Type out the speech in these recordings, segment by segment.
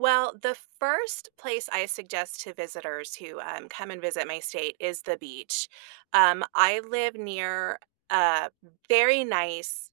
Well, the first place I suggest to visitors who, um, come and visit my state is the beach. Um, I live near a very nice,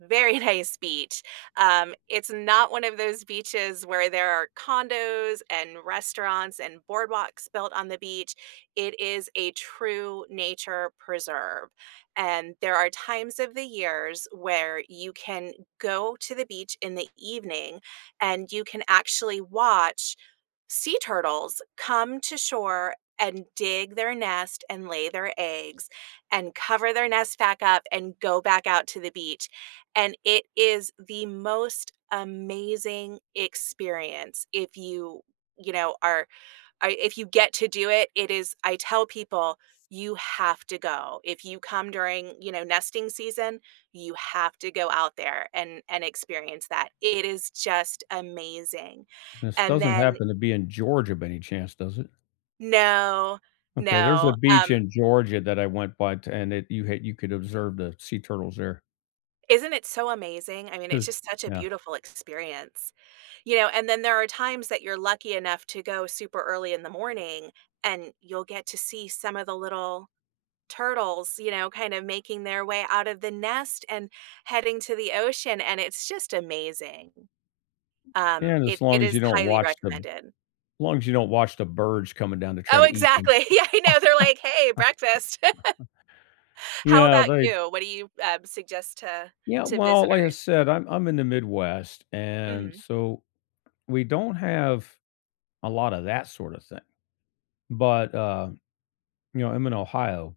very nice beach. Um, it's not one of those beaches where there are condos and restaurants and boardwalks built on the beach. It is a true nature preserve, and there are times of the years where you can go to the beach in the evening and you can actually watch sea turtles come to shore and dig their nest and lay their eggs and cover their nest back up and go back out to the beach, and it is the most amazing experience if you you know, are are if you get to do it, it is I tell people, you have to go. If you come during, you know, nesting season, you have to go out there and and experience that. It is just amazing. This And doesn't then happen to be in Georgia by any chance, does it? No, Okay, there's a no, beach um in Georgia that I went by to and it you had you could observe the sea turtles there. Isn't it so amazing? I mean, it's There's just such a yeah. beautiful experience. You know, and then there are times that you're lucky enough to go super early in the morning, and you'll get to see some of the little turtles, you know, kind of making their way out of the nest and heading to the ocean, and it's just amazing. Um, Yeah, and as it it long as is you don't highly watch the recommended. long as you don't watch the birds coming down to try Oh, to eat them. exactly. Yeah, I know, they're like, "Hey, breakfast." How Yeah, about they you? What do you, um, suggest to Yeah, to well, like I visitors? said, I'm I'm in the Midwest, and Mhm. so we don't have a lotta that sort of thing. But, uh, you know, I'm in Ohio.